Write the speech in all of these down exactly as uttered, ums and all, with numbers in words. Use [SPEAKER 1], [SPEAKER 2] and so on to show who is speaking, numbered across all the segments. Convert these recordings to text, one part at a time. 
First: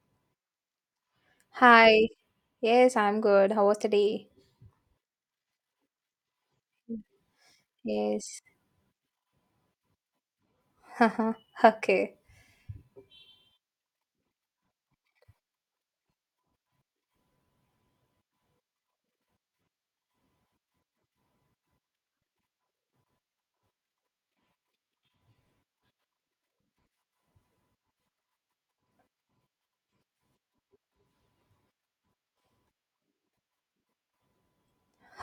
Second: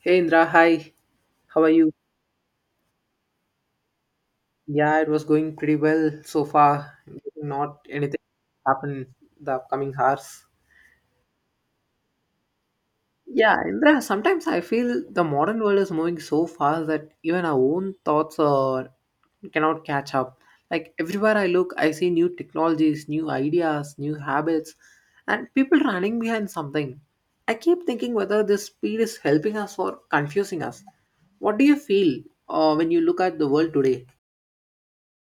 [SPEAKER 1] Hey Indra, hi. How are you?
[SPEAKER 2] Hi. Yes, I'm good. How was the day?
[SPEAKER 1] Yeah, it was going pretty well so far. Not anything
[SPEAKER 2] Yes.
[SPEAKER 1] happened the upcoming hours.
[SPEAKER 2] Okay.
[SPEAKER 1] Yeah, Indra, sometimes I feel the modern world is moving so fast that even our own thoughts are cannot catch up. Like everywhere I look, I see new technologies, new ideas, new habits, and people running behind something. I keep thinking whether this speed is helping us or confusing us. What do you feel uh, when you look at the world today?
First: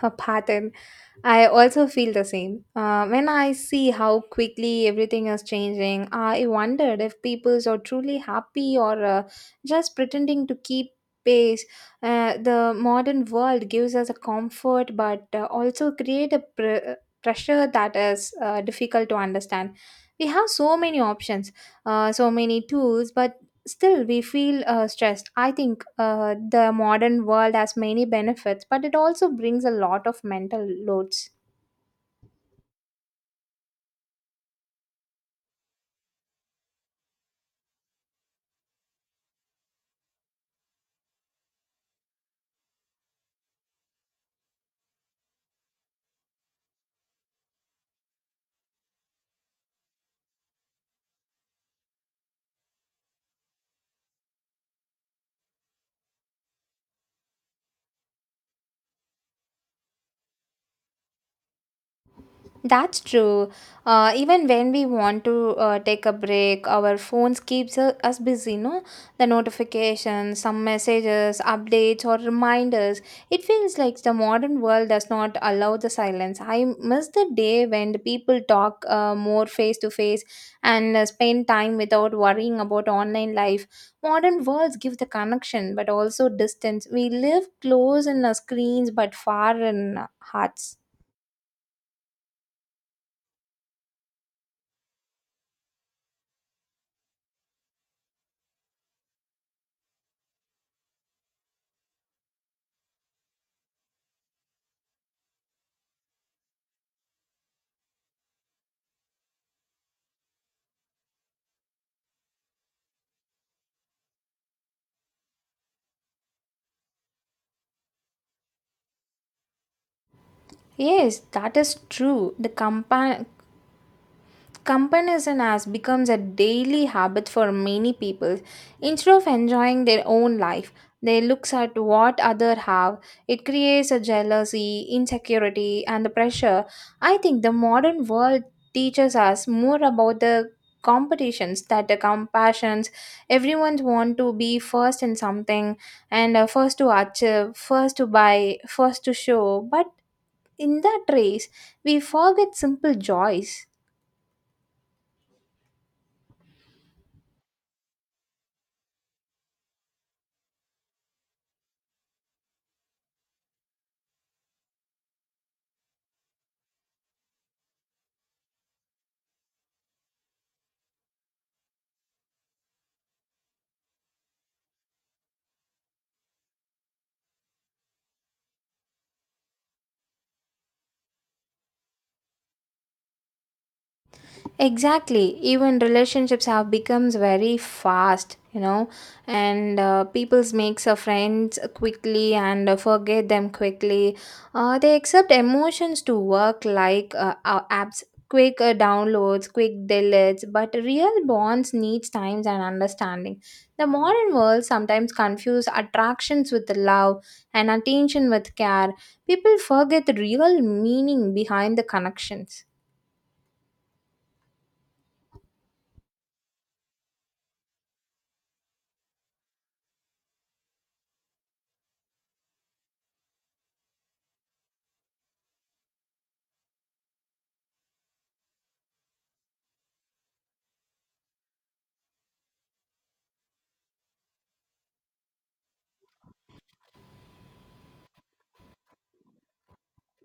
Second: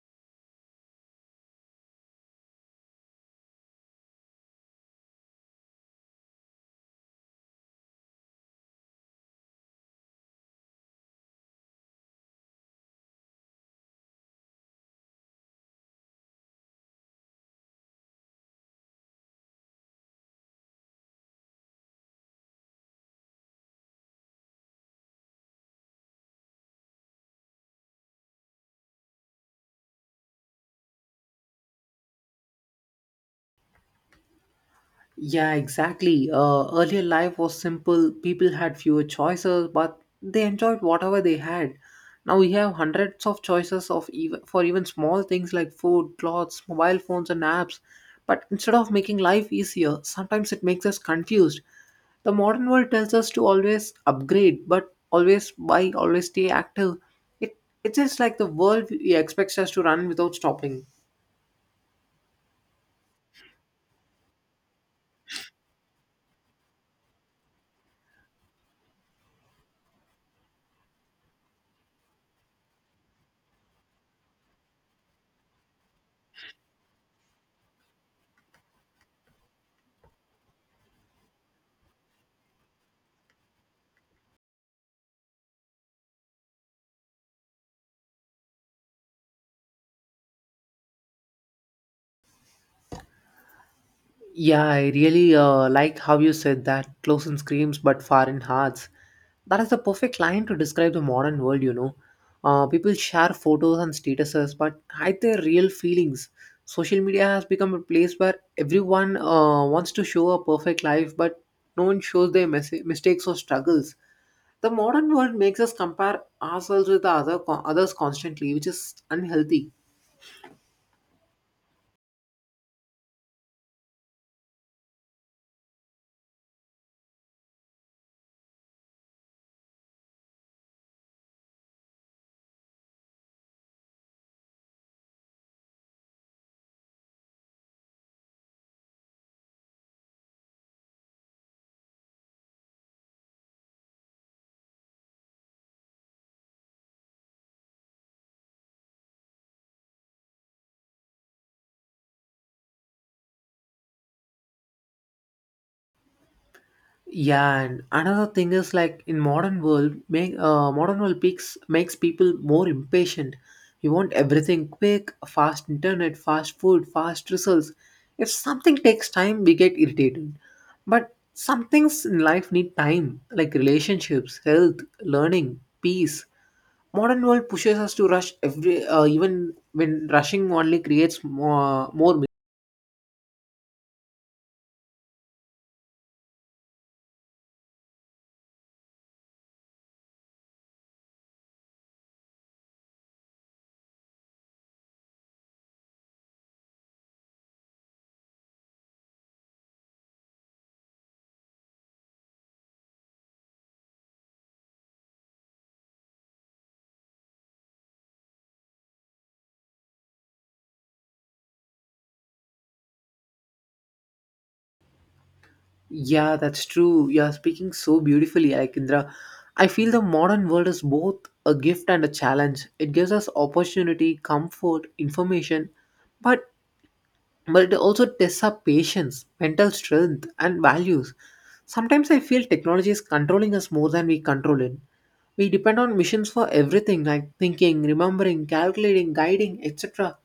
[SPEAKER 2] A pattern. I also feel the same. Uh, when I see how quickly everything is changing, I wondered if people are truly happy or uh, just pretending to keep pace. Uh, the modern world gives us a comfort, but uh, also create a pr- uh, pressure that is uh, difficult to understand. We have so many options, uh, so many tools, but still we feel uh, stressed. I think uh, the modern world has many benefits, but it also brings a lot of mental loads.
[SPEAKER 1] Yeah, exactly. Uh, earlier life was simple. People had fewer choices, but they enjoyed whatever they had. Now we have hundreds of choices of even for even small things like food, clothes, mobile phones, and apps. But instead of making life easier, sometimes it makes us confused. The modern world tells us to always upgrade, but always buy, always stay active. It it's just like the world expects us to run without stopping.
[SPEAKER 2] That's true. Uh, even when we want to uh, take a break, our phones keeps uh, us busy. No, the notifications, some messages, updates, or reminders. It feels like the modern world does not allow the silence. I miss the day when the people talk uh, more face to face and uh, spend time without worrying about online life. Modern worlds give the connection, but also distance. We live close in our screens, but far in our hearts.
[SPEAKER 1] Yeah, I really uh, like how you said that close in screams but far in hearts. That is the perfect line to describe the modern world, you know. Uh, people share photos and statuses but hide their real feelings. Social media has become a place where everyone uh, wants to show a perfect life but no one shows their mes- mistakes or struggles. The modern world makes us compare ourselves with the other co- others constantly, which is unhealthy.
[SPEAKER 2] Yes, that is true. The compa- comparison has becomes a daily habit for many people. Instead of enjoying their own life, they looks at what other have. It creates a jealousy, insecurity, and the pressure. I think the modern world teaches us more about the competitions that the compassions. Everyone want to be first in something, and uh, first to achieve, first to buy, first to show, but in that race, we forget simple joys.
[SPEAKER 1] Yeah, and another thing is like in modern world, make uh, modern world peaks makes people more impatient. You want everything quick, fast internet, fast food, fast results. If something takes time, we get irritated. But some things in life need time, like relationships, health, learning, peace. Modern world pushes us to rush every, uh, even when rushing only creates more, more
[SPEAKER 2] Exactly. Even relationships have becomes very fast, you know, and uh, people makes a friends quickly and uh, forget them quickly. Uh, they accept emotions to work like uh, uh, apps, quick uh, downloads, quick deletes, but real bonds needs times and understanding. The modern world sometimes confuse attractions with love and attention with care. People forget the real meaning behind the connections.
[SPEAKER 1] Yeah, that's true. You are speaking so beautifully, Aikindra. I feel the modern world is both a gift and a challenge. It gives us opportunity, comfort, information, but but it also tests our patience, mental strength, and values. Sometimes I feel technology is controlling us more than we control it. We depend on machines for everything like thinking, remembering, calculating, guiding, et cetera.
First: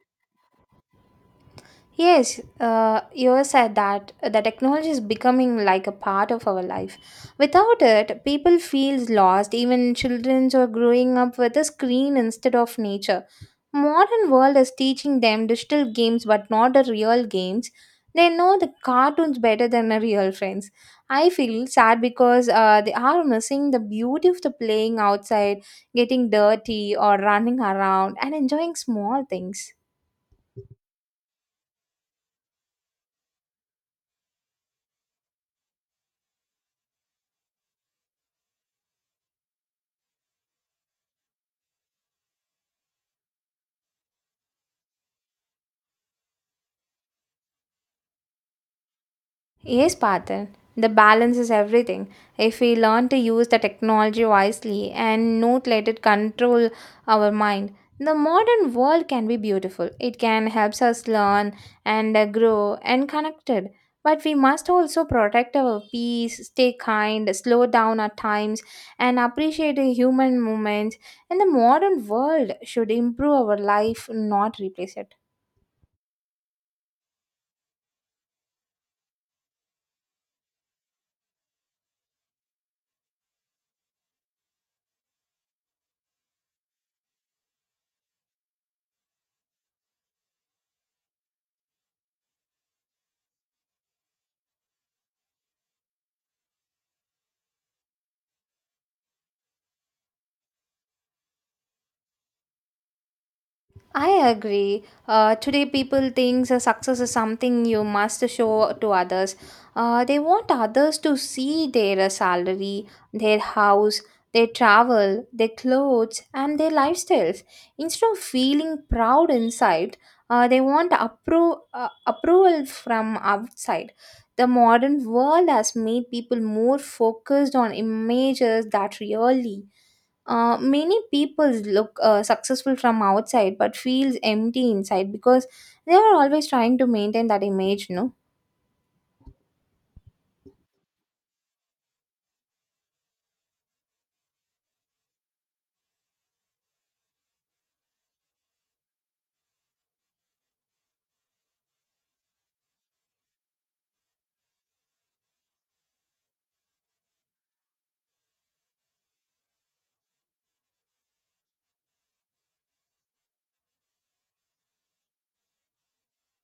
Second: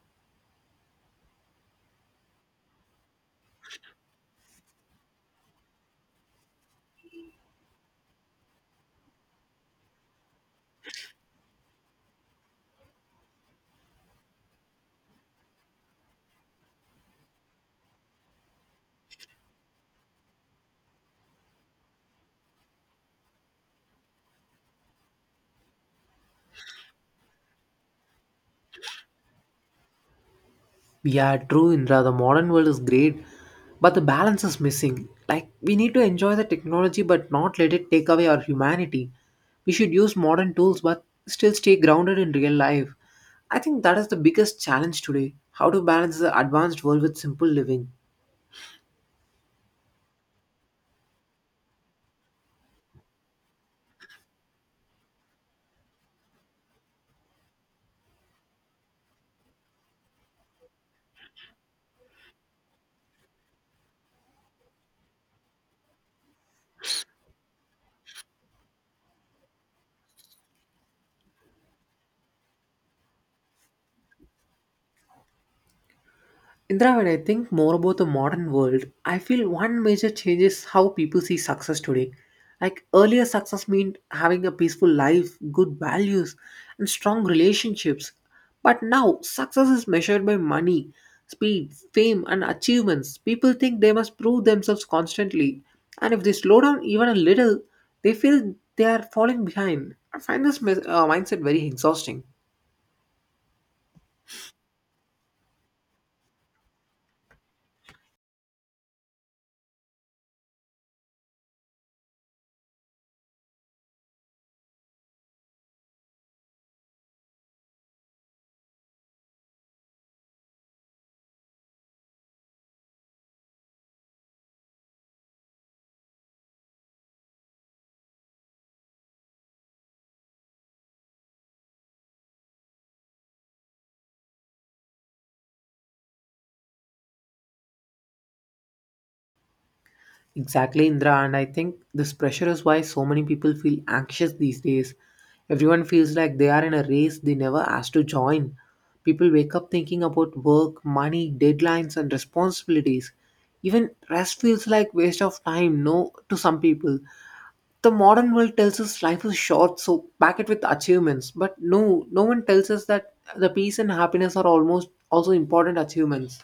[SPEAKER 2] Yes, uh, you said that the technology is becoming like a part of our life. Without it, people feels lost. Even children are growing up with a screen instead of nature. Modern world is teaching them digital games, but not the real games. They know the cartoons better than the real friends. I feel sad because uh, they are missing the beauty of the playing outside, getting dirty, or running around and enjoying small things.
[SPEAKER 1] Yeah, true, Indra. The modern world is great, but the balance is missing. Like, we need to enjoy the technology but not let it take away our humanity. We should use modern tools but still stay grounded in real life. I think that is the biggest challenge today how to balance the advanced world with simple living.
[SPEAKER 2] Yes, Patan. The balance is everything. If we learn to use the technology wisely and not let it control our mind, the modern world can be beautiful. It can help us learn and uh, grow and connected. But we must also protect our peace, stay kind, slow down at times, and appreciate the human moments. And the modern world should improve our life, not replace it.
[SPEAKER 1] Indra, when I think more about the modern world, I feel one major change is how people see success today. Like earlier, success meant having a peaceful life, good values, and strong relationships. But now, success is measured by money, speed, fame, and achievements. People think they must prove themselves constantly, and if they slow down even a little, they feel they are falling behind. I find this mes- uh, mindset very exhausting.
[SPEAKER 2] I agree. Uh, today, people think that success is something you must show to others. Uh, they want others to see their uh, salary, their house, their travel, their clothes, and their lifestyles. Instead of feeling proud inside, uh, they want appro- uh, approval from outside. The modern world has made people more focused on images that really uh, many people look uh, successful from outside but feels empty inside because they are always trying to maintain that image, no?
[SPEAKER 1] Exactly, Indra. And I think this pressure is why so many people feel anxious these days. Everyone feels like they are in a race they never asked to join. People wake up thinking about work, money, deadlines, and responsibilities. Even rest feels like waste of time, no, to some people. The modern world tells us life is short, so pack it with achievements. But no, no one tells us that the peace and happiness are almost also important achievements.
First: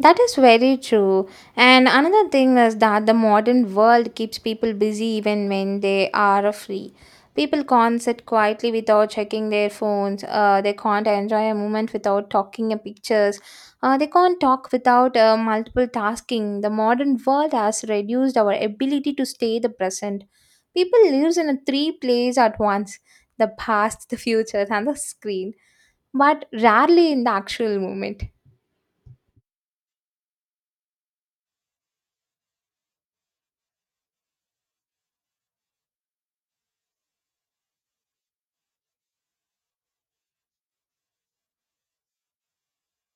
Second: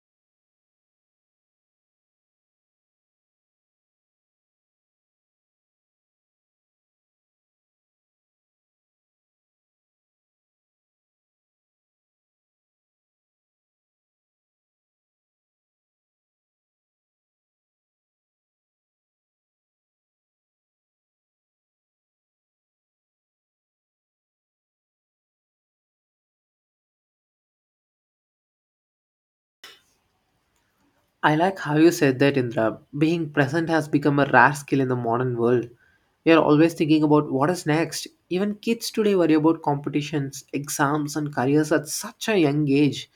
[SPEAKER 2] That is very true. And another thing is that the modern world keeps people busy even when they are free. People can't sit quietly without checking their phones. Uh, they can't enjoy a moment without talking a pictures. Uh, they can't talk without uh, multiple tasking. The modern world has reduced our ability to stay the present. People lives in a three place at once: the past, the future, and the screen, but rarely in the actual moment.
[SPEAKER 1] I like how you said that, Indra. Being present has become a rare skill in the modern world. We are always thinking about what is next. Even kids today worry about competitions, exams, and careers at such a young age.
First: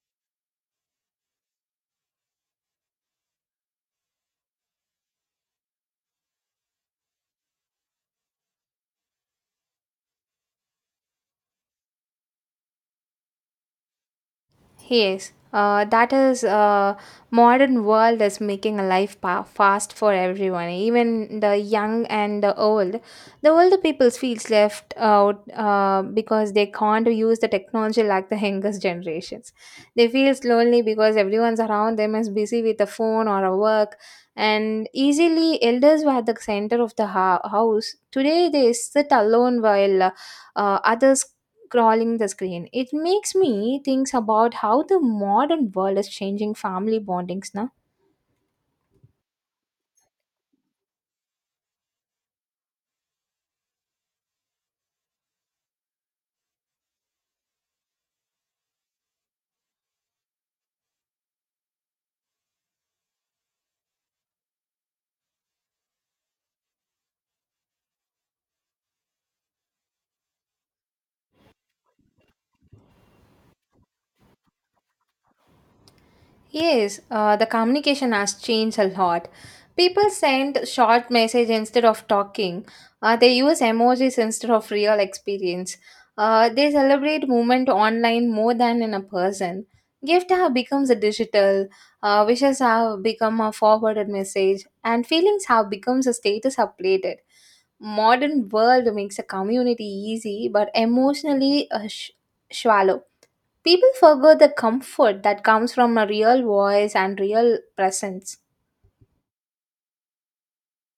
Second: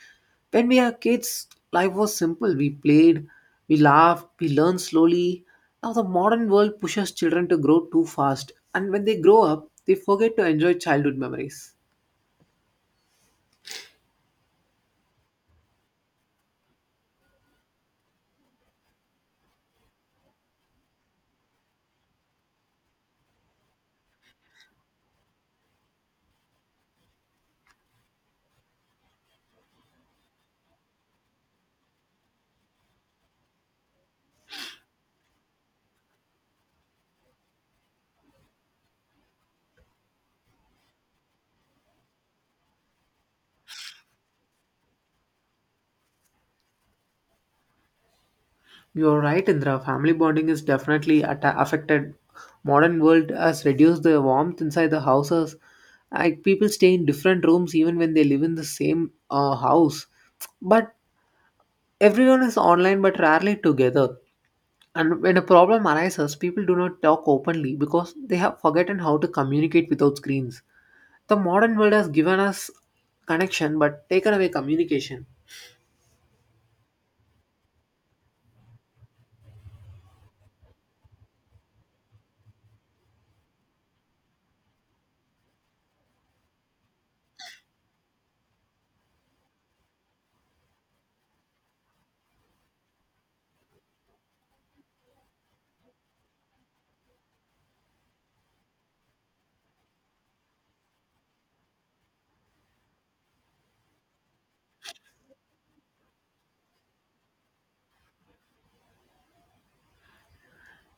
[SPEAKER 1] When we are kids, life was simple. We played, we laughed, we learned slowly. Now, the modern world pushes children to grow too fast, and when they grow up, they forget to enjoy childhood memories.
[SPEAKER 2] Yes, uh, that is uh, modern world is making a life pa- fast for everyone, even the young and the old. The older people feels left out uh, because they can't use the technology like the youngest generations. They feels lonely because everyone's around them is busy with a phone or a work, and easily elders were at the center of the hou- house. Today they sit alone while uh, uh, others crawling the screen. It makes me think about how the modern world is changing family bondings now.
[SPEAKER 1] You're right, Indra. Family bonding is definitely atta affected. Modern world has reduced the warmth inside the houses. Like people stay in different rooms even when they live in the same uh, house. But everyone is online, but rarely together. And when a problem arises, people do not talk openly because they have forgotten how to communicate without screens. The modern world has given us connection, but taken away communication.
[SPEAKER 2] Yes, uh, the communication has changed a lot. People send short message instead of talking. Uh, they use emojis instead of real experience. Uh, they celebrate movement online more than in a person. Gift have becomes a digital. Uh, wishes have become a forwarded message, and feelings have becomes a status updated. Modern world makes a community easy, but emotionally uh, sh- shallow. People forget the comfort that comes from a real voice and real presence.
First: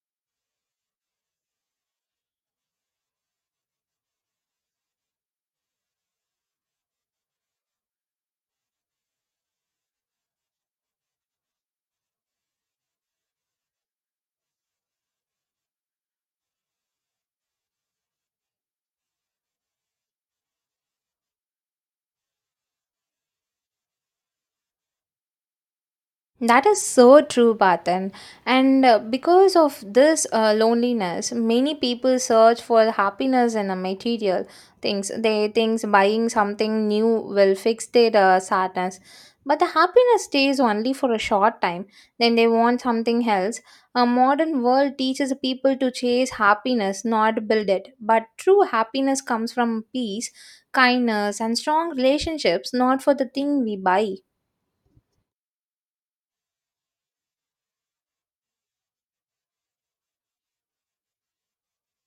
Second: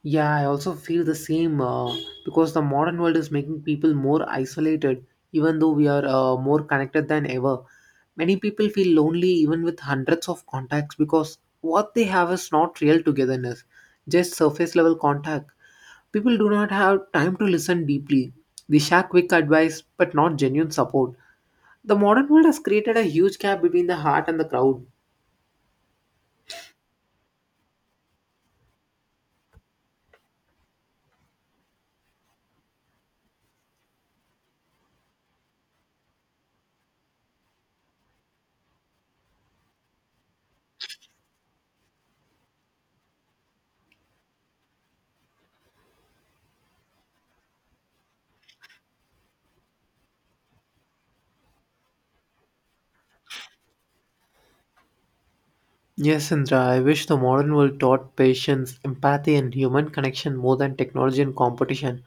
[SPEAKER 1] Yeah, I also feel the same uh, because the modern world is making people more isolated, even though we are uh, more connected than ever. Many people feel lonely even with hundreds of contacts because what they have is not real togetherness, just surface level contact. People do not have time to listen deeply. They share quick advice but not genuine support. The modern world has created a huge gap between the heart and the crowd.
[SPEAKER 2] That is so true, Patan. And uh, because of this uh, loneliness, many people search for happiness in a material things. They think buying something new will fix their uh, sadness. But the happiness stays only for a short time. Then they want something else. A modern world teaches people to chase happiness, not build it. But true happiness comes from peace, kindness, and strong relationships, not for the thing we buy.
[SPEAKER 1] Yes, Indra, I wish the modern world taught patience, empathy, and human connection more than technology and competition.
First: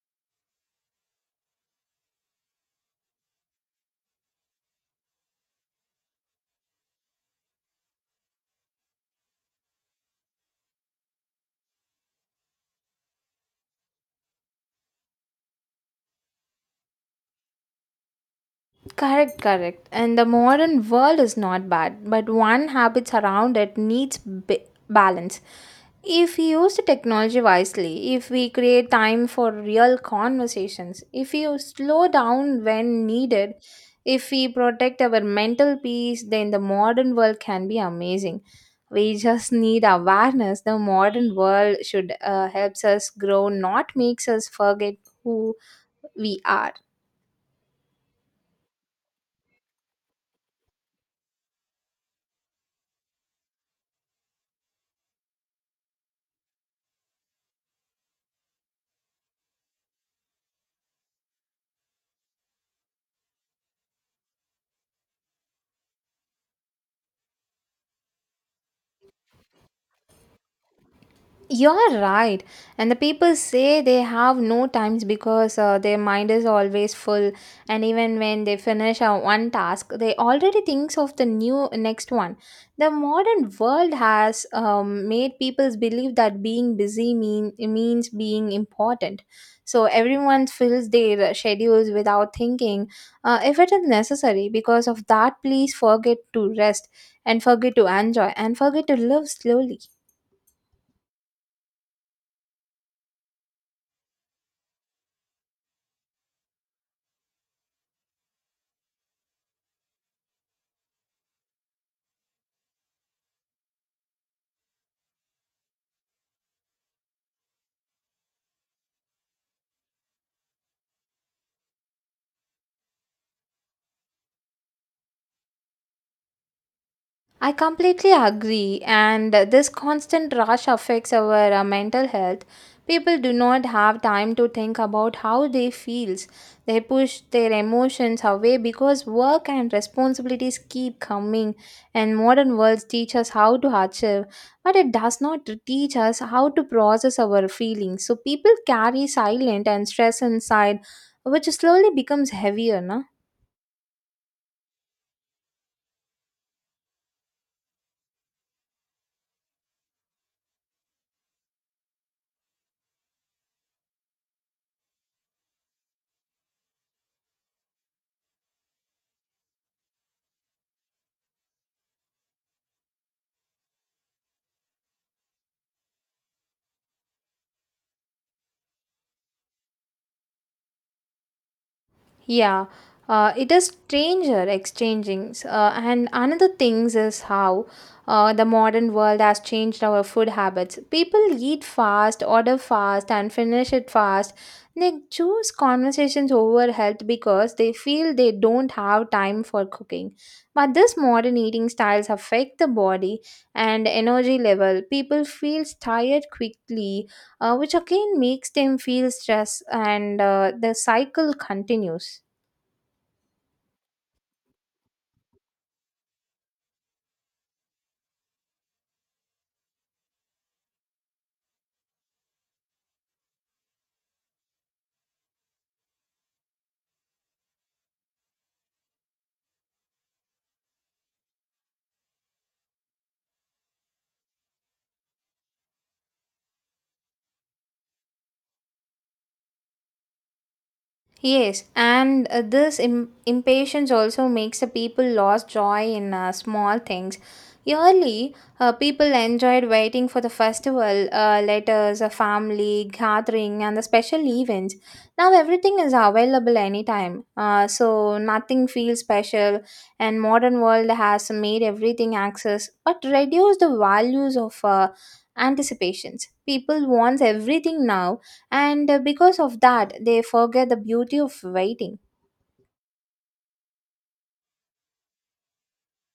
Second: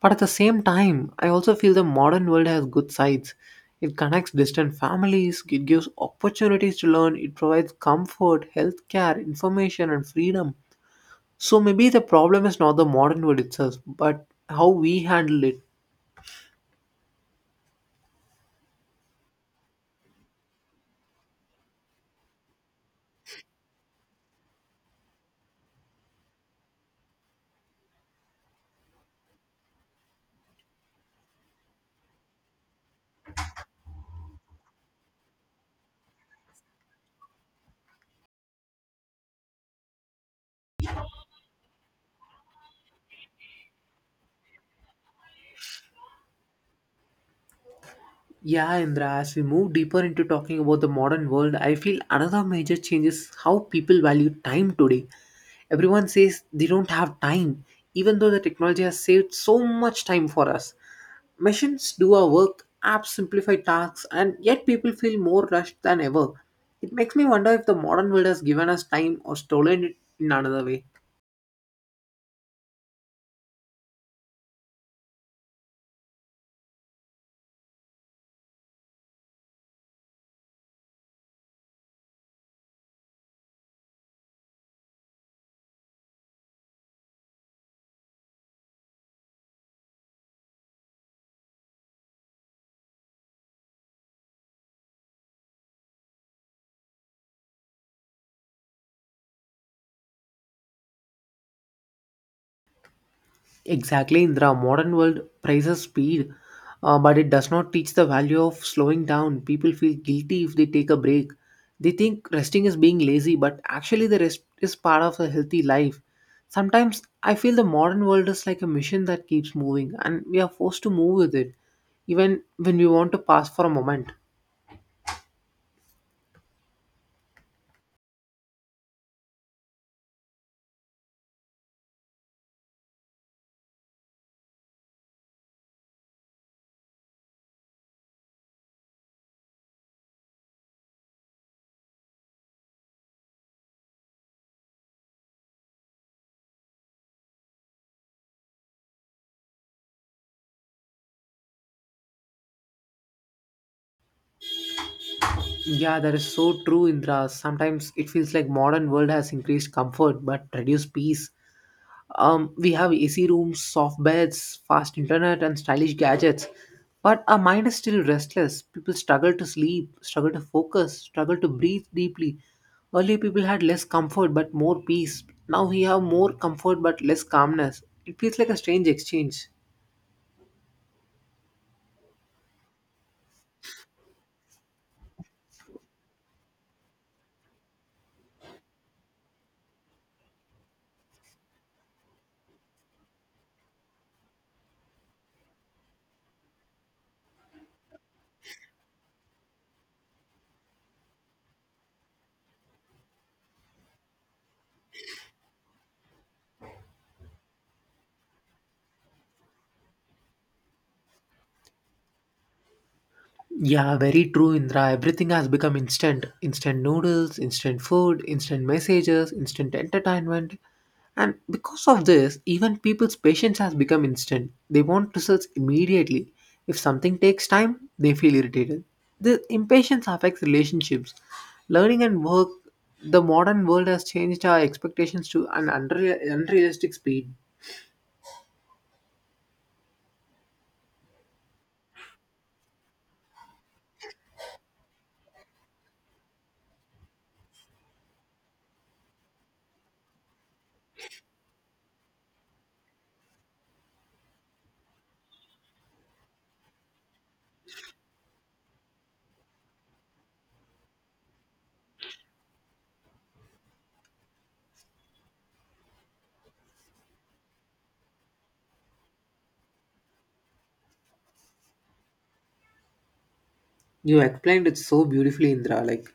[SPEAKER 1] But at the same time, I also feel the modern world has good sides. It connects distant families, it gives opportunities to learn, it provides comfort, healthcare, information, and freedom. So maybe the problem is not the modern world itself, but how we handle it.
[SPEAKER 2] Correct, correct. And the modern world is not bad, but one habits around it needs b- balance. If we use the technology wisely, if we create time for real conversations, if we slow down when needed, if we protect our mental peace, then the modern world can be amazing. We just need awareness. The modern world should uh, helps us grow, not makes us forget who we are.
[SPEAKER 1] Yeah, Indra, as we move deeper into talking about the modern world, I feel another major change is how people value time today. Everyone says they don't have time, even though the technology has saved so much time for us. Machines do our work, apps simplify tasks, and yet people feel more rushed than ever. It makes me wonder if the modern world has given us time or stolen it in another way.
[SPEAKER 2] You're right. And the people say they have no times because uh, their mind is always full. And even when they finish uh, one task, they already thinks of the new next one. The modern world has um, made people believe that being busy mean, means being important. So everyone fills their schedules without thinking uh, if it is necessary. Because of that, please forget to rest and forget to enjoy and forget to live slowly.
[SPEAKER 1] Exactly, Indra. Modern world praises speed, uh, but it does not teach the value of slowing down. People feel guilty if they take a break. They think resting is being lazy, but actually, the rest is part of a healthy life. Sometimes I feel the modern world is like a machine that keeps moving, and we are forced to move with it, even when we want to pause for a moment.
[SPEAKER 2] I completely agree, and this constant rush affects our uh, mental health. People do not have time to think about how they feels. They push their emotions away because work and responsibilities keep coming, and modern worlds teach us how to achieve, but it does not teach us how to process our feelings. So people carry silent and stress inside, which slowly becomes heavier, na?
[SPEAKER 1] Yeah, that is so true, Indra. Sometimes it feels like modern world has increased comfort but reduced peace. Um, we have A C rooms, soft beds, fast internet, and stylish gadgets. But our mind is still restless. People struggle to sleep, struggle to focus, struggle to breathe deeply. Earlier, people had less comfort but more peace. Now we have more comfort but less calmness. It feels like a strange exchange.
[SPEAKER 2] Yeah, uh, it is stranger exchangings. Uh, and another things is how uh, the modern world has changed our food habits. People eat fast, order fast, and finish it fast. They choose conversations over health because they feel they don't have time for cooking. But this modern eating styles affect the body and energy level. People feel tired quickly, uh, which again makes them feel stress, and uh, the cycle continues.
[SPEAKER 1] Yeah, very true, Indra. Everything has become instant. Instant noodles, instant food, instant messages, instant entertainment. And because of this, even people's patience has become instant. They want results immediately. If something takes time, they feel irritated. The impatience affects relationships. Learning and work, the modern world has changed our expectations to an unreal, unrealistic speed.
[SPEAKER 2] Yes, and uh, this Im- impatience also makes the people lost joy in uh, small things. Yearly, uh, people enjoyed waiting for the festival, uh, letters, a family gathering, and the special events. Now everything is available anytime, uh, so nothing feels special. And modern world has made everything access, but reduced the values of uh, anticipations. People wants everything now, and uh, because of that they forget the beauty of waiting.
[SPEAKER 1] You explained it so beautifully, Indra. Like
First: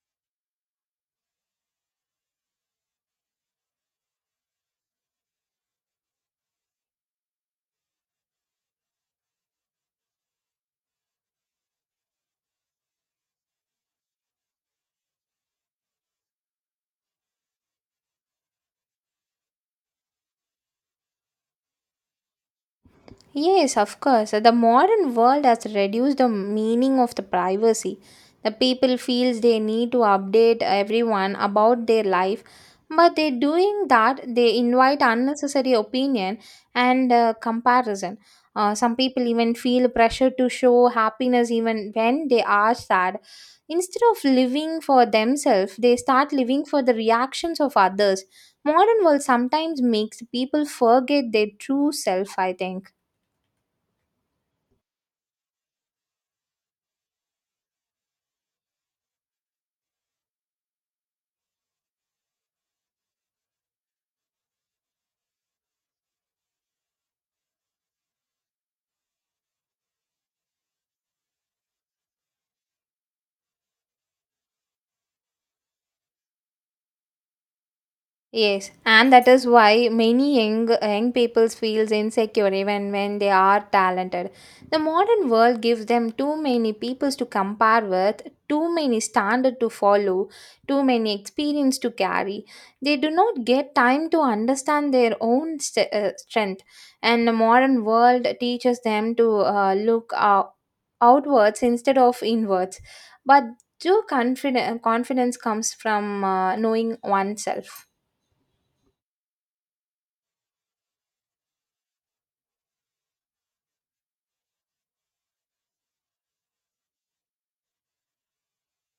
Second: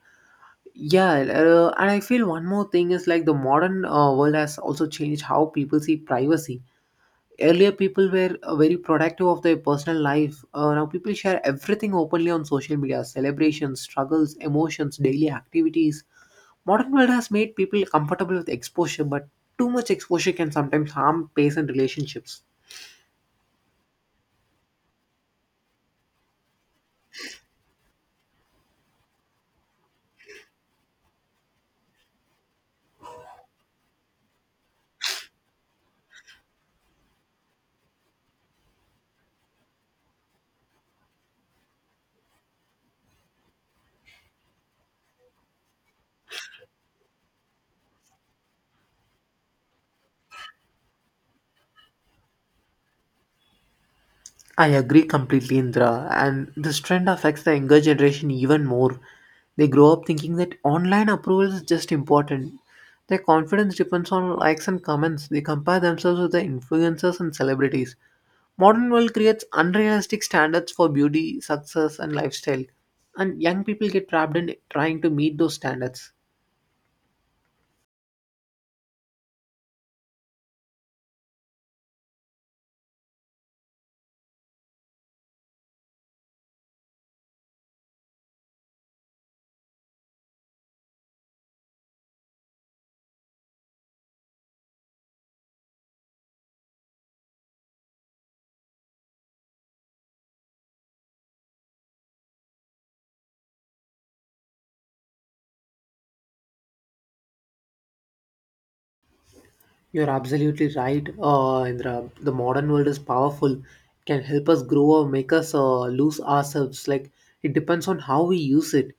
[SPEAKER 1] yeah, uh, and I feel one more thing is like the modern uh, world has also changed how people see privacy. Earlier, people were uh, very protective of their personal life. Uh, now, people share everything openly on social media celebrations, struggles, emotions, daily activities. Modern world has made people comfortable with exposure, but too much exposure can sometimes harm patient relationships.
[SPEAKER 2] Yes, of course. The modern world has reduced the meaning of the privacy. The people feels they need to update everyone about their life, but they doing that they invite unnecessary opinion and uh, comparison. Uh, some people even feel pressure to show happiness even when they are sad. Instead of living for themselves, they start living for the reactions of others. Modern world sometimes makes people forget their true self, I think.
[SPEAKER 1] I agree completely, Indra. And this trend affects the younger generation even more. They grow up thinking that online approval is just important. Their confidence depends on likes and comments. They compare themselves with the influencers and celebrities. Modern world creates unrealistic standards for beauty, success, and lifestyle, and young people get trapped in trying to meet those standards.
[SPEAKER 2] Yes, and that is why many young young people feels insecure even when they are talented. The modern world gives them too many peoples to compare with, too many standard to follow, too many experience to carry. They do not get time to understand their own st- uh, strength, and the modern world teaches them to uh, look uh, outwards instead of inwards. But true confidence confidence comes from uh, knowing oneself.
[SPEAKER 1] You're absolutely right, uh, Indra. The modern world is powerful, can help us grow or make us uh, lose ourselves. Like it depends on how we use it.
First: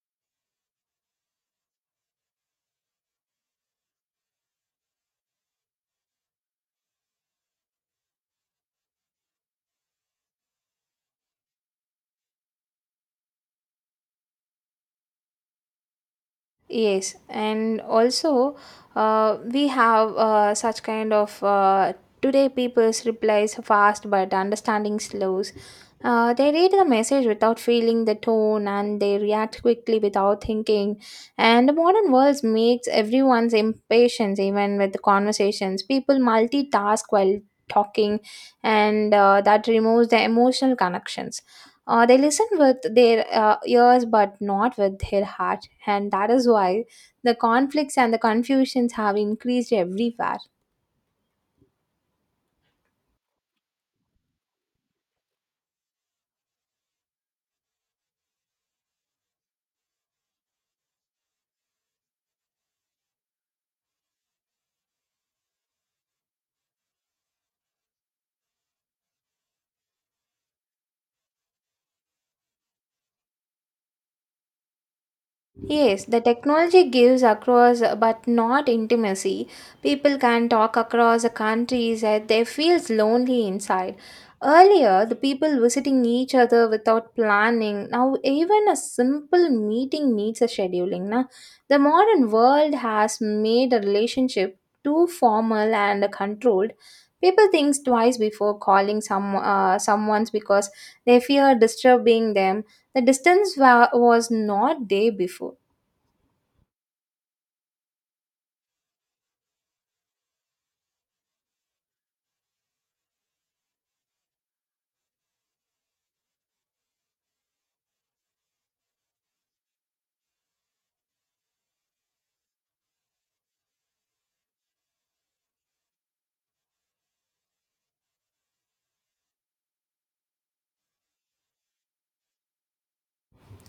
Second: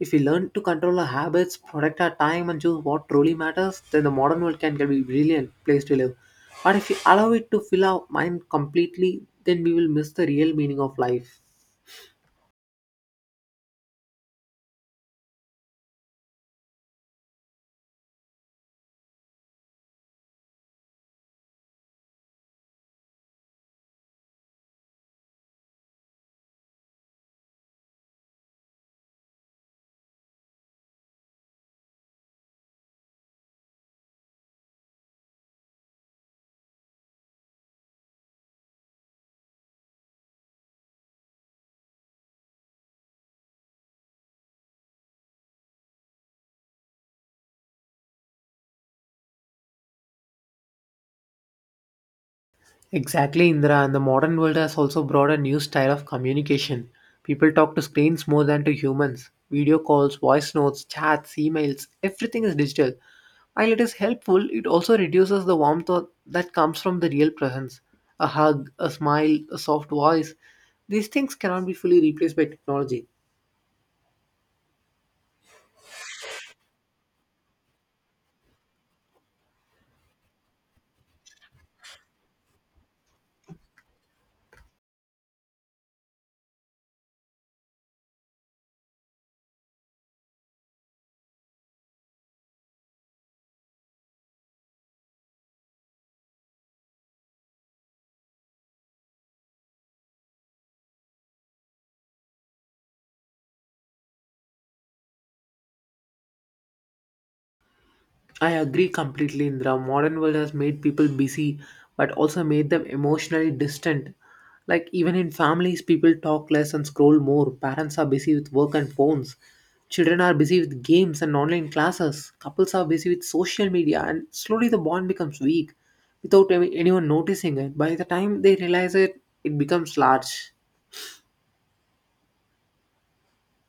[SPEAKER 1] If we learn to control our habits, protect our time, and choose what truly matters, then the modern world can be a brilliant place to live. But if we allow it to fill our mind completely, then we will miss the real meaning of life.
[SPEAKER 2] Yes, and also uh, we have uh, such kind of uh, today people's replies fast but understanding slows. Uh, they read the message without feeling the tone, and they react quickly without thinking. And the modern world makes everyone's impatience even with the conversations. People multitask while talking, and uh, that removes the emotional connections. Uh, they listen with their uh, ears but not with their heart, and that is why the conflicts and the confusions have increased everywhere.
[SPEAKER 1] Exactly, Indra, and the modern world has also brought a new style of communication. People talk to screens more than to humans. Video calls, voice notes, chats, emails, everything is digital. While it is helpful, it also reduces the warmth o- that comes from the real presence. A hug, a smile, a soft voice. These things cannot be fully replaced by technology.
[SPEAKER 2] Yes, the technology gives across uh, but not intimacy. People can talk across the countries and they feels lonely inside. Earlier, the people visiting each other without planning. Now, even a simple meeting needs a scheduling. Now, the modern world has made a relationship too formal and controlled. People think twice before calling some uh, someone's because they fear disturbing them. The distance wa- was not there before.
[SPEAKER 1] I agree completely, Indra. Modern world has made people busy, but also made them emotionally distant. Like even in families, people talk less and scroll more. Parents are busy with work and phones. Children are busy with games and online classes. Couples are busy with social media, and slowly the bond becomes weak, without any- anyone noticing it. By the time they realize it, it becomes large.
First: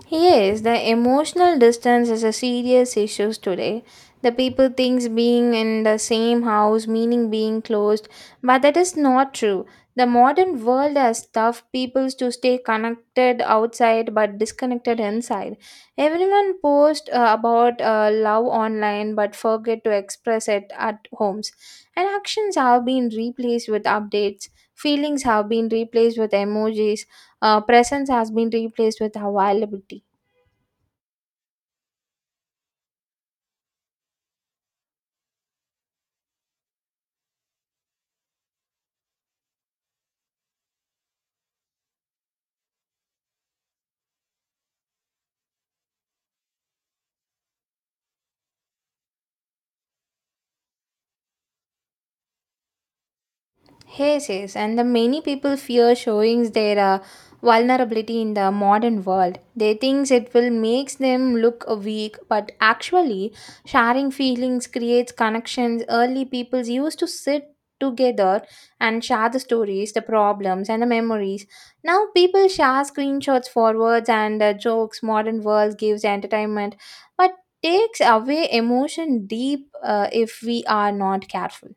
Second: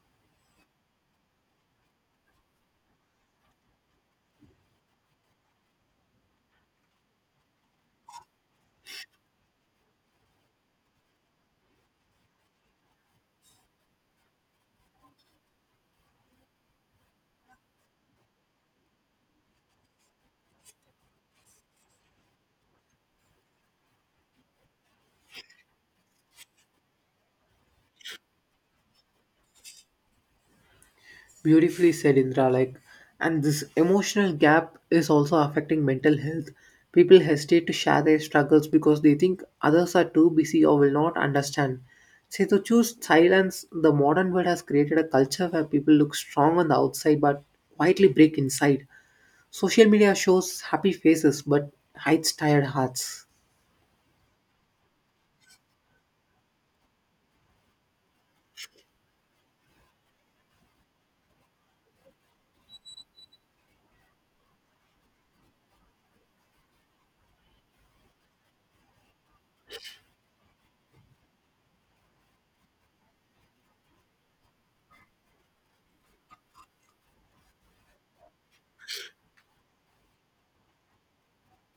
[SPEAKER 2] Yes, the emotional distance is a serious issue today. The people thinks being in the same house meaning being closed, but that is not true. The modern world has tough people to stay connected outside but disconnected inside. Everyone posts uh, about uh, love online but forget to express it at homes. And actions have been replaced with updates. Feelings have been replaced with emojis. Uh, presence has been replaced with availability.
[SPEAKER 1] Beautifully said, Indra. Like, and this emotional gap is also affecting mental health. People hesitate to share their struggles because they think others are too busy or will not understand. Say to choose silence, the modern world has created a culture where people look strong on the outside but quietly break inside. Social media shows happy faces but hides tired hearts.
[SPEAKER 2] Yes, yes, and the many people fear showing their uh, vulnerability in the modern world. They think it will makes them look uh, weak, but actually, sharing feelings creates connections. Early peoples used to sit together and share the stories, the problems, and the memories. Now people share screenshots, forwards, and uh, jokes. Modern world gives entertainment, but takes away emotion deep uh, if we are not careful.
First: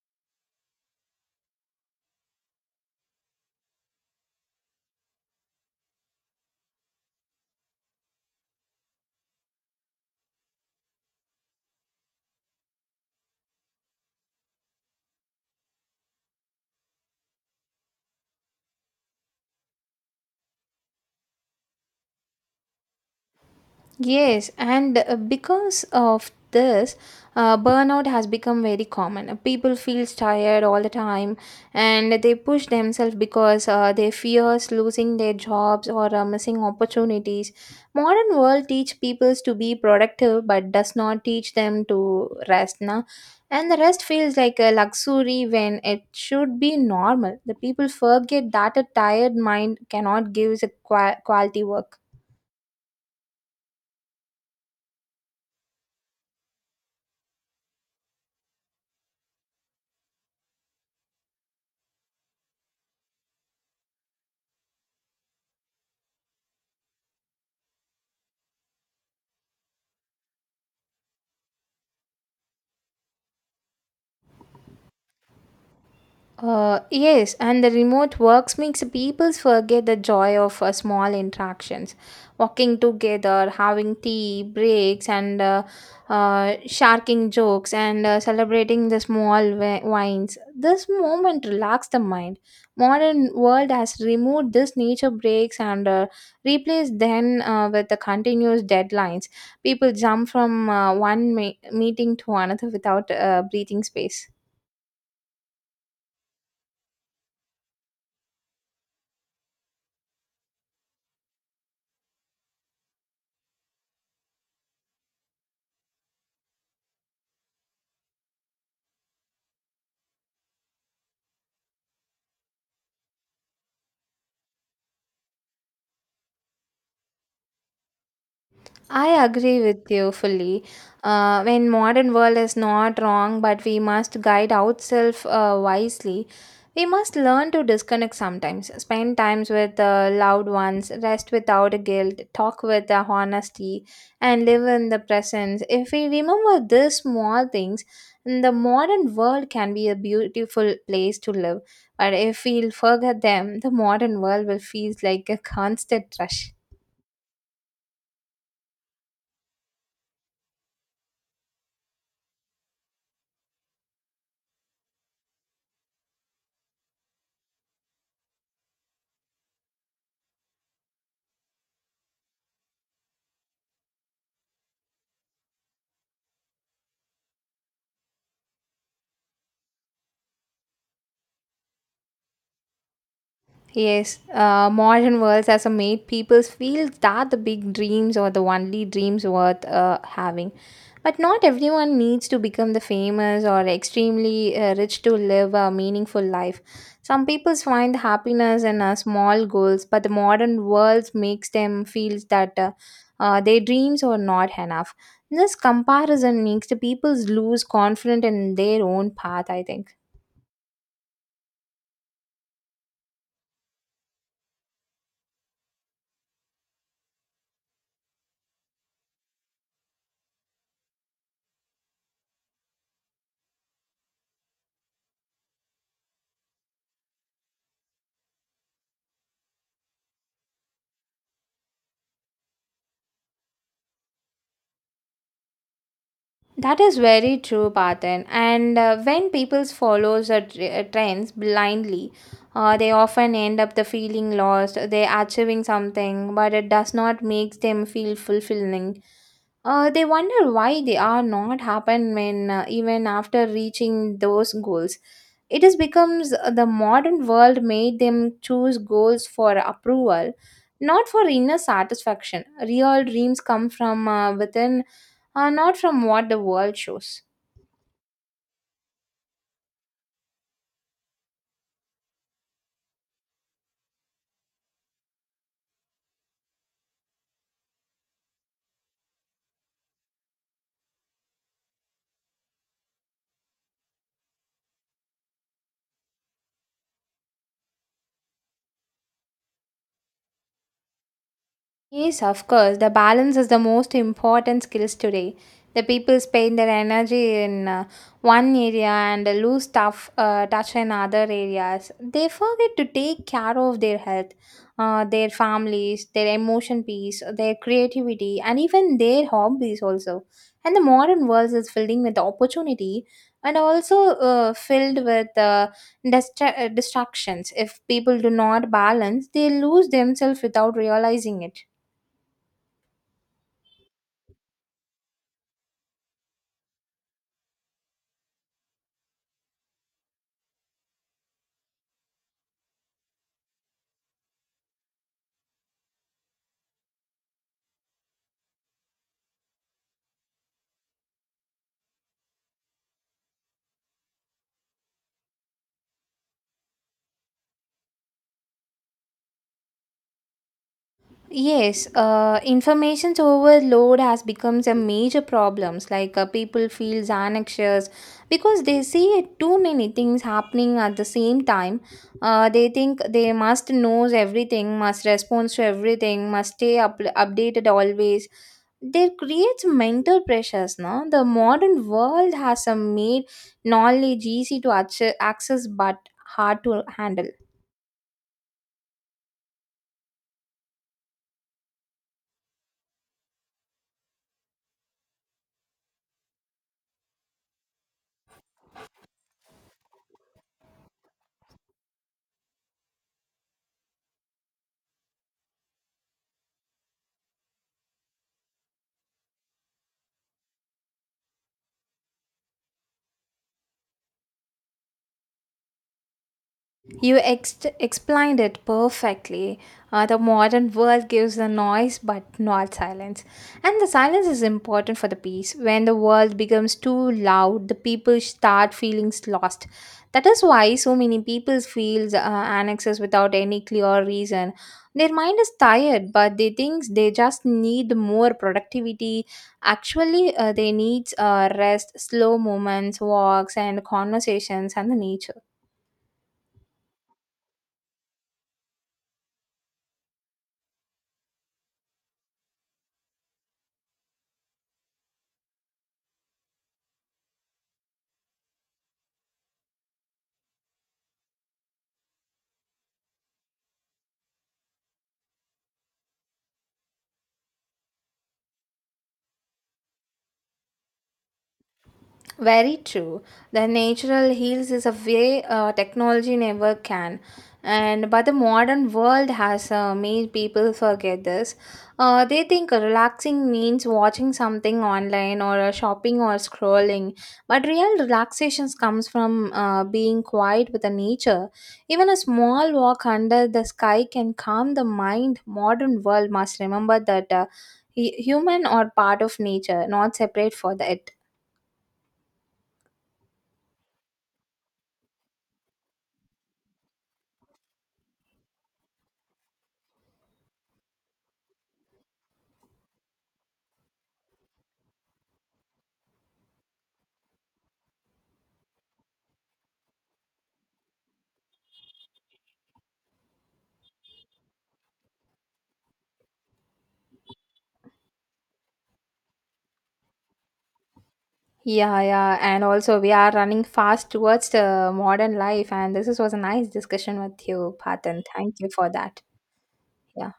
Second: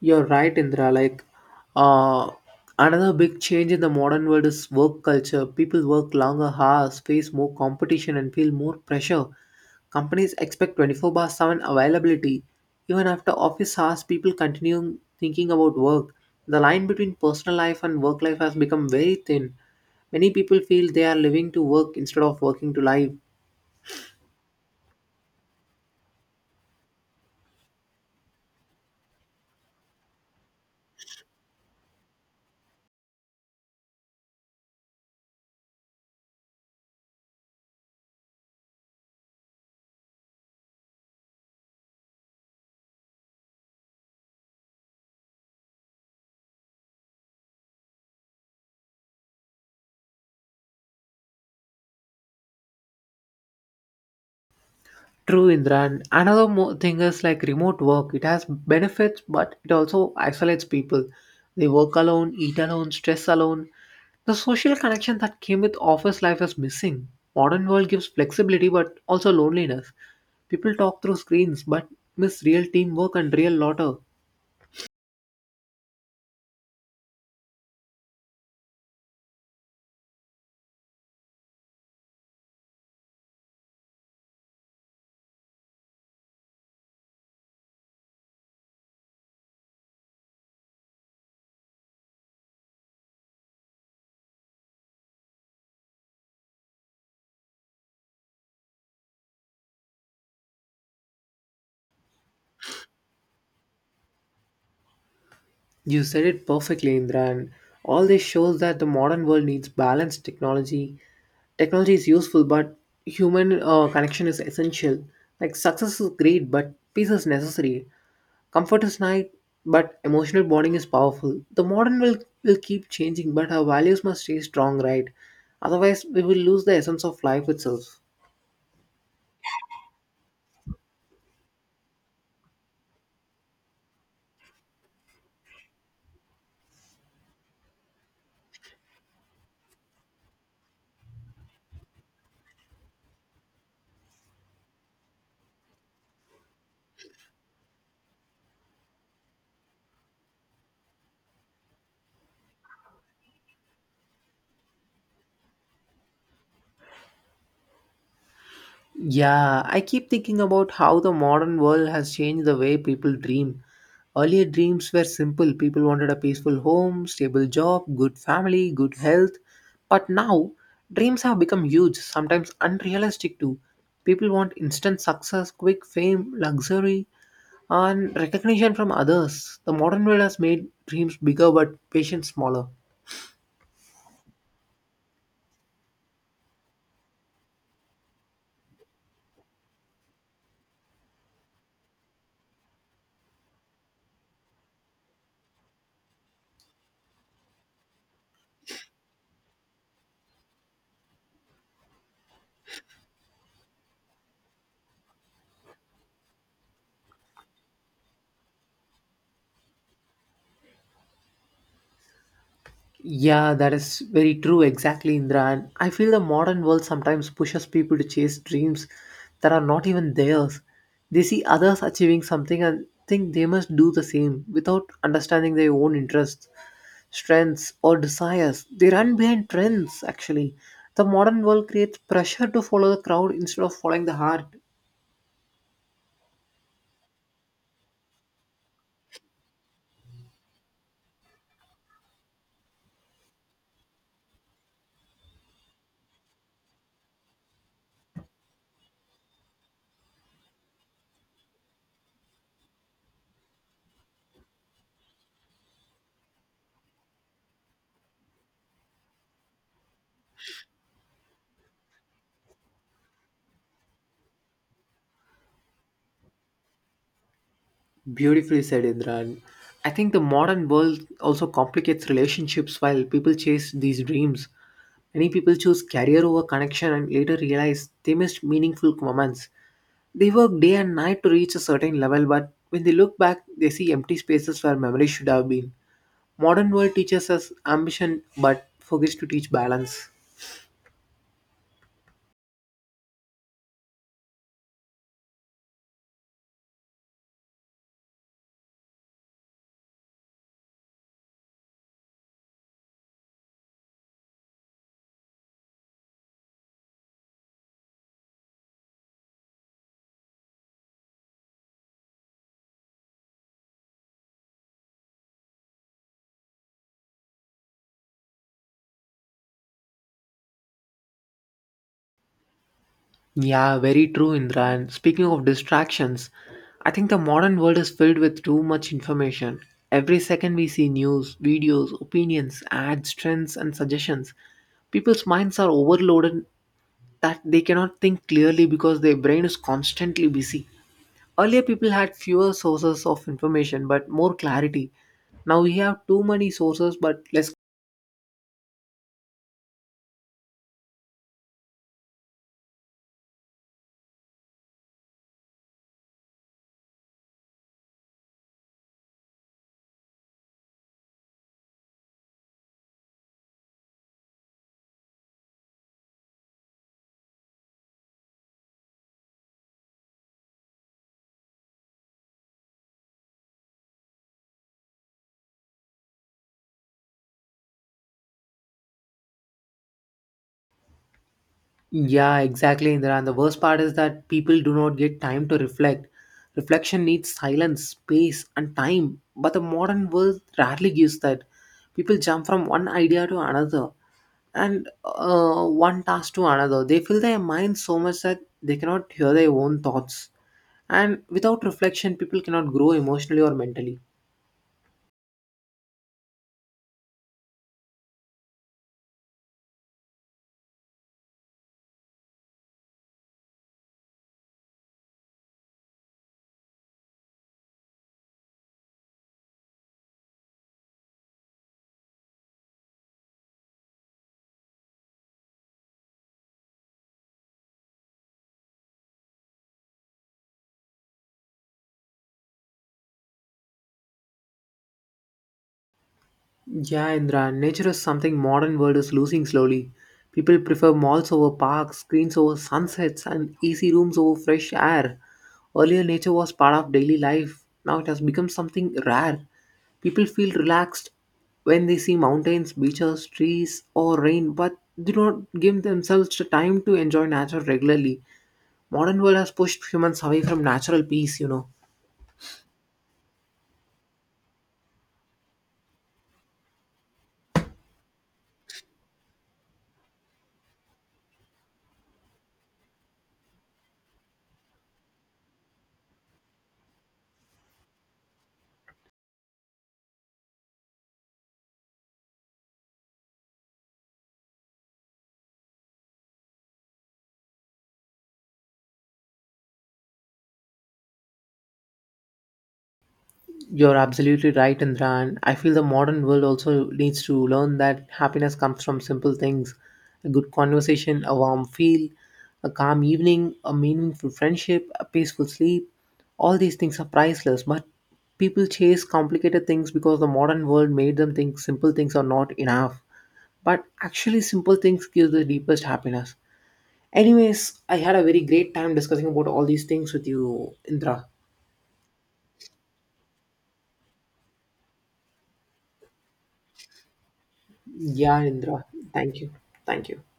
[SPEAKER 1] You're right, Indra. Like, uh, Another big change in the modern world is work culture. People work longer hours, face more competition, and feel more pressure. Companies expect twenty-four by seven availability. Even after office hours, people continue thinking about work. The line between personal life and work life has become very thin. Many people feel they are living to work instead of working to life.
[SPEAKER 2] Yes, and uh, because of this, uh, burnout has become very common. People feel tired all the time, and they push themselves because uh, they fears losing their jobs or uh, missing opportunities. Modern world teach people to be productive, but does not teach them to rest. Now, and the rest feels like a luxury when it should be normal. The people forget that a tired mind cannot give a qua- quality work.
[SPEAKER 1] True, Indra. And another mo- thing is like remote work. It has benefits, but it also isolates people. They work alone, eat alone, stress alone. The social connection that came with office life is missing. Modern world gives flexibility, but also loneliness. People talk through screens, but miss real teamwork and real laughter.
[SPEAKER 2] Uh, yes, and the remote works makes people forget the joy of uh, small interactions, walking together, having tea breaks, and uh, uh, sharking jokes, and uh, celebrating the small wi- wines. This moment relax the mind. Modern world has removed this nature breaks and uh, replaced them uh, with the continuous deadlines. People jump from uh, one me- meeting to another without uh, breathing space.
[SPEAKER 1] You said it perfectly, Indra. And all this shows that the modern world needs balanced technology. Technology is useful, but human uh, connection is essential. Like, success is great, but peace is necessary. Comfort is nice, but emotional bonding is powerful. The modern will will keep changing, but our values must stay strong, right? Otherwise, we will lose the essence of life itself.
[SPEAKER 2] I agree with you fully. Uh, when modern world is not wrong, but we must guide ourselves uh, wisely. We must learn to disconnect sometimes, spend times with uh, loved ones, rest without guilt, talk with uh, honesty, and live in the presence. If we remember these small things, the modern world can be a beautiful place to live. But if we forget them, the modern world will feel like a constant rush.
[SPEAKER 1] Yeah, I keep thinking about how the modern world has changed the way people dream. Earlier dreams were simple. People wanted a peaceful home, stable job, good family, good health. But now, dreams have become huge, sometimes unrealistic too. People want instant success, quick fame, luxury, and recognition from others. The modern world has made dreams bigger but patience smaller.
[SPEAKER 2] Yes, uh, modern worlds has made people feel that the big dreams are the only dreams worth uh, having. But not everyone needs to become the famous or extremely uh, rich to live a meaningful life. Some people find happiness in uh, small goals, but the modern world makes them feel that uh, uh, their dreams are not enough. This comparison makes the people lose confidence in their own path, I think.
[SPEAKER 1] Yeah, that is very true, exactly, Indra. And I feel the modern world sometimes pushes people to chase dreams that are not even theirs. They see others achieving something and think they must do the same without understanding their own interests, strengths, or desires. They run behind trends, actually. The modern world creates pressure to follow the crowd instead of following the heart.
[SPEAKER 2] That is very true, Patan. And uh, when people follows the tr- uh, trends blindly, uh, they often end up the feeling lost. They are achieving something, but it does not make them feel fulfilling. Uh, they wonder why they are not happen when uh, even after reaching those goals. It is becomes uh, the modern world made them choose goals for approval, not for inner satisfaction. Real dreams come from uh, within uh, not from what the world shows.
[SPEAKER 1] Beautifully said, Indra. And I think the modern world also complicates relationships while people chase these dreams. Many people choose career over connection and later realize they missed meaningful moments. They work day and night to reach a certain level, but when they look back, they see empty spaces where memory should have been. Modern world teaches us ambition but forgets to teach balance.
[SPEAKER 2] Yes, of course. The balance is the most important skills today. The people spend their energy in uh, one area and lose tough uh, touch in other areas. They forget to take care of their health, uh, their families, their emotion peace, their creativity, and even their hobbies also. And the modern world is filling with opportunity and also uh, filled with uh, distra- uh, distractions. If people do not balance, they lose themselves without realizing it.
[SPEAKER 1] Yeah, very true, Indra. And speaking of distractions, I think the modern world is filled with too much information. Every second we see news, videos, opinions, ads, trends, and suggestions. People's minds are overloaded that they cannot think clearly because their brain is constantly busy. Earlier, people had fewer sources of information but more clarity. Now we have too many sources but less.
[SPEAKER 2] Yes, uh, information overload has become a major problems. Like uh, people feels anxious because they see too many things happening at the same time. Uh, they think they must knows everything, must respond to everything, must stay up- updated always. There creates mental pressures. No, the modern world has uh, made knowledge easy to acce- access but hard to handle.
[SPEAKER 1] Yeah, exactly, Indra. And the worst part is that people do not get time to reflect. Reflection needs silence, space, and time. But the modern world rarely gives that. People jump from one idea to another and uh, one task to another. They fill their mind so much that they cannot hear their own thoughts. And without reflection, people cannot grow emotionally or mentally.
[SPEAKER 2] You ex- explained it perfectly. Uh, the modern world gives the noise but not silence. And the silence is important for the peace. When the world becomes too loud, the people start feeling lost. That is why so many people feel uh, annexes without any clear reason. Their mind is tired, but they think they just need more productivity. Actually, uh, they need uh, rest, slow movements, walks, and conversations and the nature.
[SPEAKER 1] Yeah, Indra, nature is something modern world is losing slowly. People prefer malls over parks, screens over sunsets, and easy rooms over fresh air. Earlier, nature was part of daily life. Now it has become something rare. People feel relaxed when they see mountains, beaches, trees, or rain, but do not give themselves the time to enjoy nature regularly. Modern world has pushed humans away from natural peace, you know.
[SPEAKER 2] Very true. The natural heals is a way uh, technology never can. And but the modern world has uh, made people forget this. Uh, they think relaxing means watching something online or uh, shopping or scrolling. But real relaxations comes from uh, being quiet with the nature. Even a small walk under the sky can calm the mind. Modern world must remember that uh, hu- human are part of nature, not separate for that.
[SPEAKER 1] You're absolutely right, Indra. And I feel the modern world also needs to learn that happiness comes from simple things: a good conversation, a warm feel, a calm evening, a meaningful friendship, a peaceful sleep. All these things are priceless, but people chase complicated things because the modern world made them think simple things are not enough. But actually, simple things give the deepest happiness. Anyways, I had a very great time discussing about all these things with you, Indra.
[SPEAKER 2] Yeah, yeah, and also we are running fast towards the modern life, and this is, was a nice discussion with you, Patan.
[SPEAKER 1] Yeah,
[SPEAKER 2] Thank you
[SPEAKER 1] Indra.
[SPEAKER 2] for that.
[SPEAKER 1] Thank you. Thank you.
[SPEAKER 2] Yeah.